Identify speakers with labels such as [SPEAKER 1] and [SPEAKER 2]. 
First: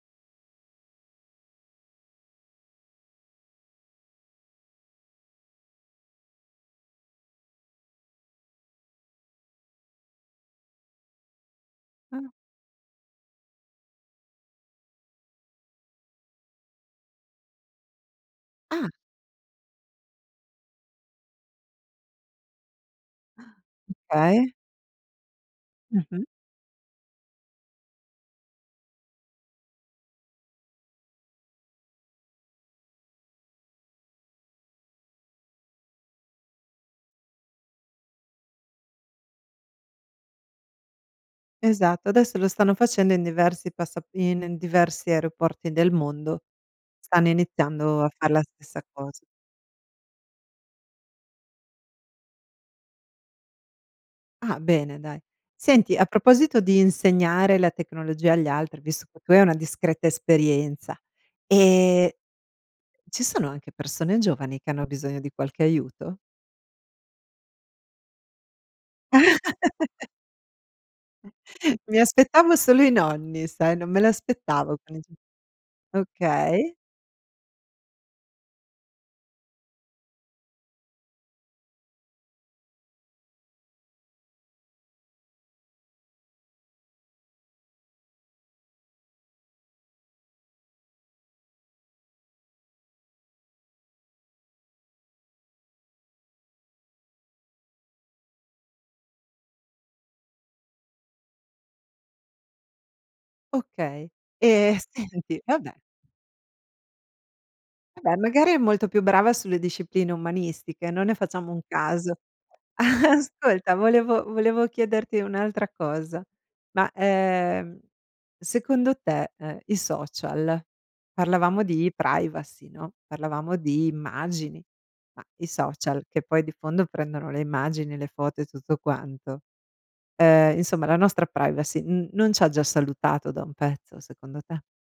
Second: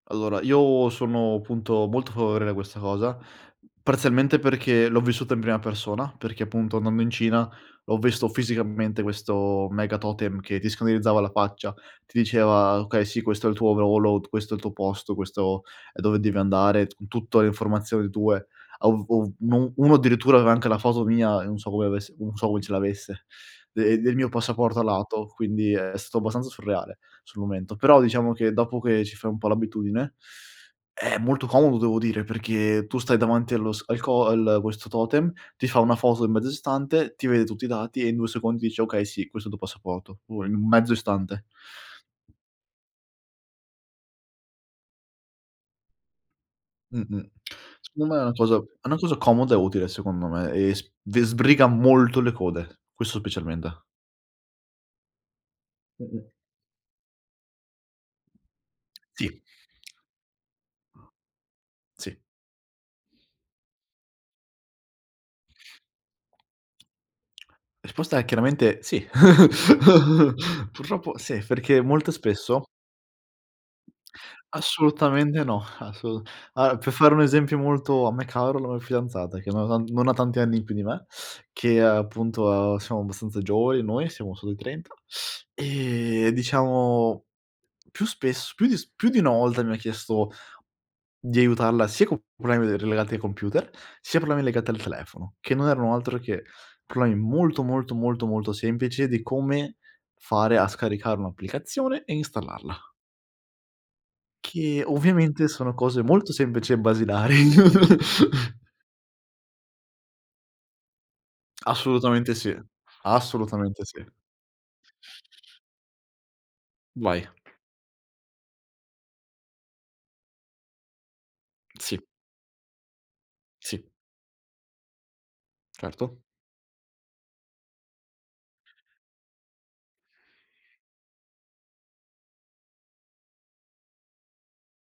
[SPEAKER 1] Allora, io sono punto molto favorevole a questa cosa, parzialmente perché, l'ho vissuta in prima persona, perché punto andando in Cina, ho visto fisicamente questo mega totem che ti scannerizzava la faccia, ti
[SPEAKER 2] Ah.
[SPEAKER 1] diceva: "Okay, sì questo è il tuo [unintelligible] questo è il tuo posto, questo è dove devi andare", con tutto le informazioni tue.
[SPEAKER 2] Ah.
[SPEAKER 1] Ov ov un uno addirittura aveva anche la foto mia, e non so come avesse non so come ce l'avesse,
[SPEAKER 2] Ah,
[SPEAKER 1] de del mio
[SPEAKER 2] okay.
[SPEAKER 1] passaporto a lato, quindi è stato
[SPEAKER 2] Mh-mh.
[SPEAKER 1] abbastanza surreale, sul momento. Però diciamo che, dopo che ci fai un po' l'abitudine, è molto comodo devo dire, perché tu stai davanti allo s al co al questo totem, ti fa 1 foto in mezzo istante, ti vede tutti i dati e in 2 secondi dice: "Okay sì, questo è il tuo passaporto", o in mezzo istante.
[SPEAKER 2] Esatto, adesso lo stanno facendo in diversi passap in in diversi aeroporti del mondo, stanno
[SPEAKER 1] Mh-mh,
[SPEAKER 2] iniziando a
[SPEAKER 1] secondo me è una
[SPEAKER 2] fare la
[SPEAKER 1] cosa
[SPEAKER 2] stessa
[SPEAKER 1] è una cosa
[SPEAKER 2] cosa.
[SPEAKER 1] comoda e utile secondo me, e sb de sbriga molto le code, questo specialmente.
[SPEAKER 2] Ah, bene dai. Senti, a
[SPEAKER 1] Mh-mh.
[SPEAKER 2] proposito di insegnare la tecnologia agli altri, visto che tu hai
[SPEAKER 1] Sì.
[SPEAKER 2] una discreta esperienza,
[SPEAKER 1] Sì.
[SPEAKER 2] e ci sono anche persone giovani che hanno bisogno di qualche aiuto?
[SPEAKER 1] Risposta è chiaramente "sì". Purtroppo sì, perché
[SPEAKER 2] Mi
[SPEAKER 1] molto
[SPEAKER 2] aspettavo
[SPEAKER 1] spesso
[SPEAKER 2] solo i nonni, sai? Non me l'aspettavo che mi di
[SPEAKER 1] Assolutamente no, assolu
[SPEAKER 2] okay.
[SPEAKER 1] ah, per fare un esempio molto a me caro, la mia fidanzata che non ha tan non ha tanti anni più di me, che appunto, uhm, siamo abbastanza giovani noi, siamo solo ai 30 e diciamo più spesso più s più di una volta mi ha chiesto di aiutarla sia co problemi de relegati ai computer, sia con problemi legati al telefono, che non erano altro che problemi molto, molto, molto, molto semplici di come fare a scaricare un'applicazione e installarla.
[SPEAKER 2] Okay, e
[SPEAKER 1] Che,
[SPEAKER 2] senti,
[SPEAKER 1] ovviamente
[SPEAKER 2] vabbè.
[SPEAKER 1] sono cose molto semplici e basilari.
[SPEAKER 2] Vabbè, magari è molto più brava sulle discipline umanistiche, non ne facciamo un caso.
[SPEAKER 1] Assolutamente sì,
[SPEAKER 2] Ascolta,
[SPEAKER 1] assolutamente sì.
[SPEAKER 2] volevo volevo chiederti un'altra cosa, ma,
[SPEAKER 1] Vai.
[SPEAKER 2] ehm, secondo te, ehm, i social parlavamo di
[SPEAKER 1] Sì.
[SPEAKER 2] privacy, no, parlavamo
[SPEAKER 1] Sì.
[SPEAKER 2] di immagini, ma i social,
[SPEAKER 1] Certo.
[SPEAKER 2] che poi di fondo prendono le immagini, le foto e tutto quanto, ehm, insomma, la nostra privacy n non c'ha già salutato da un pezzo secondo te?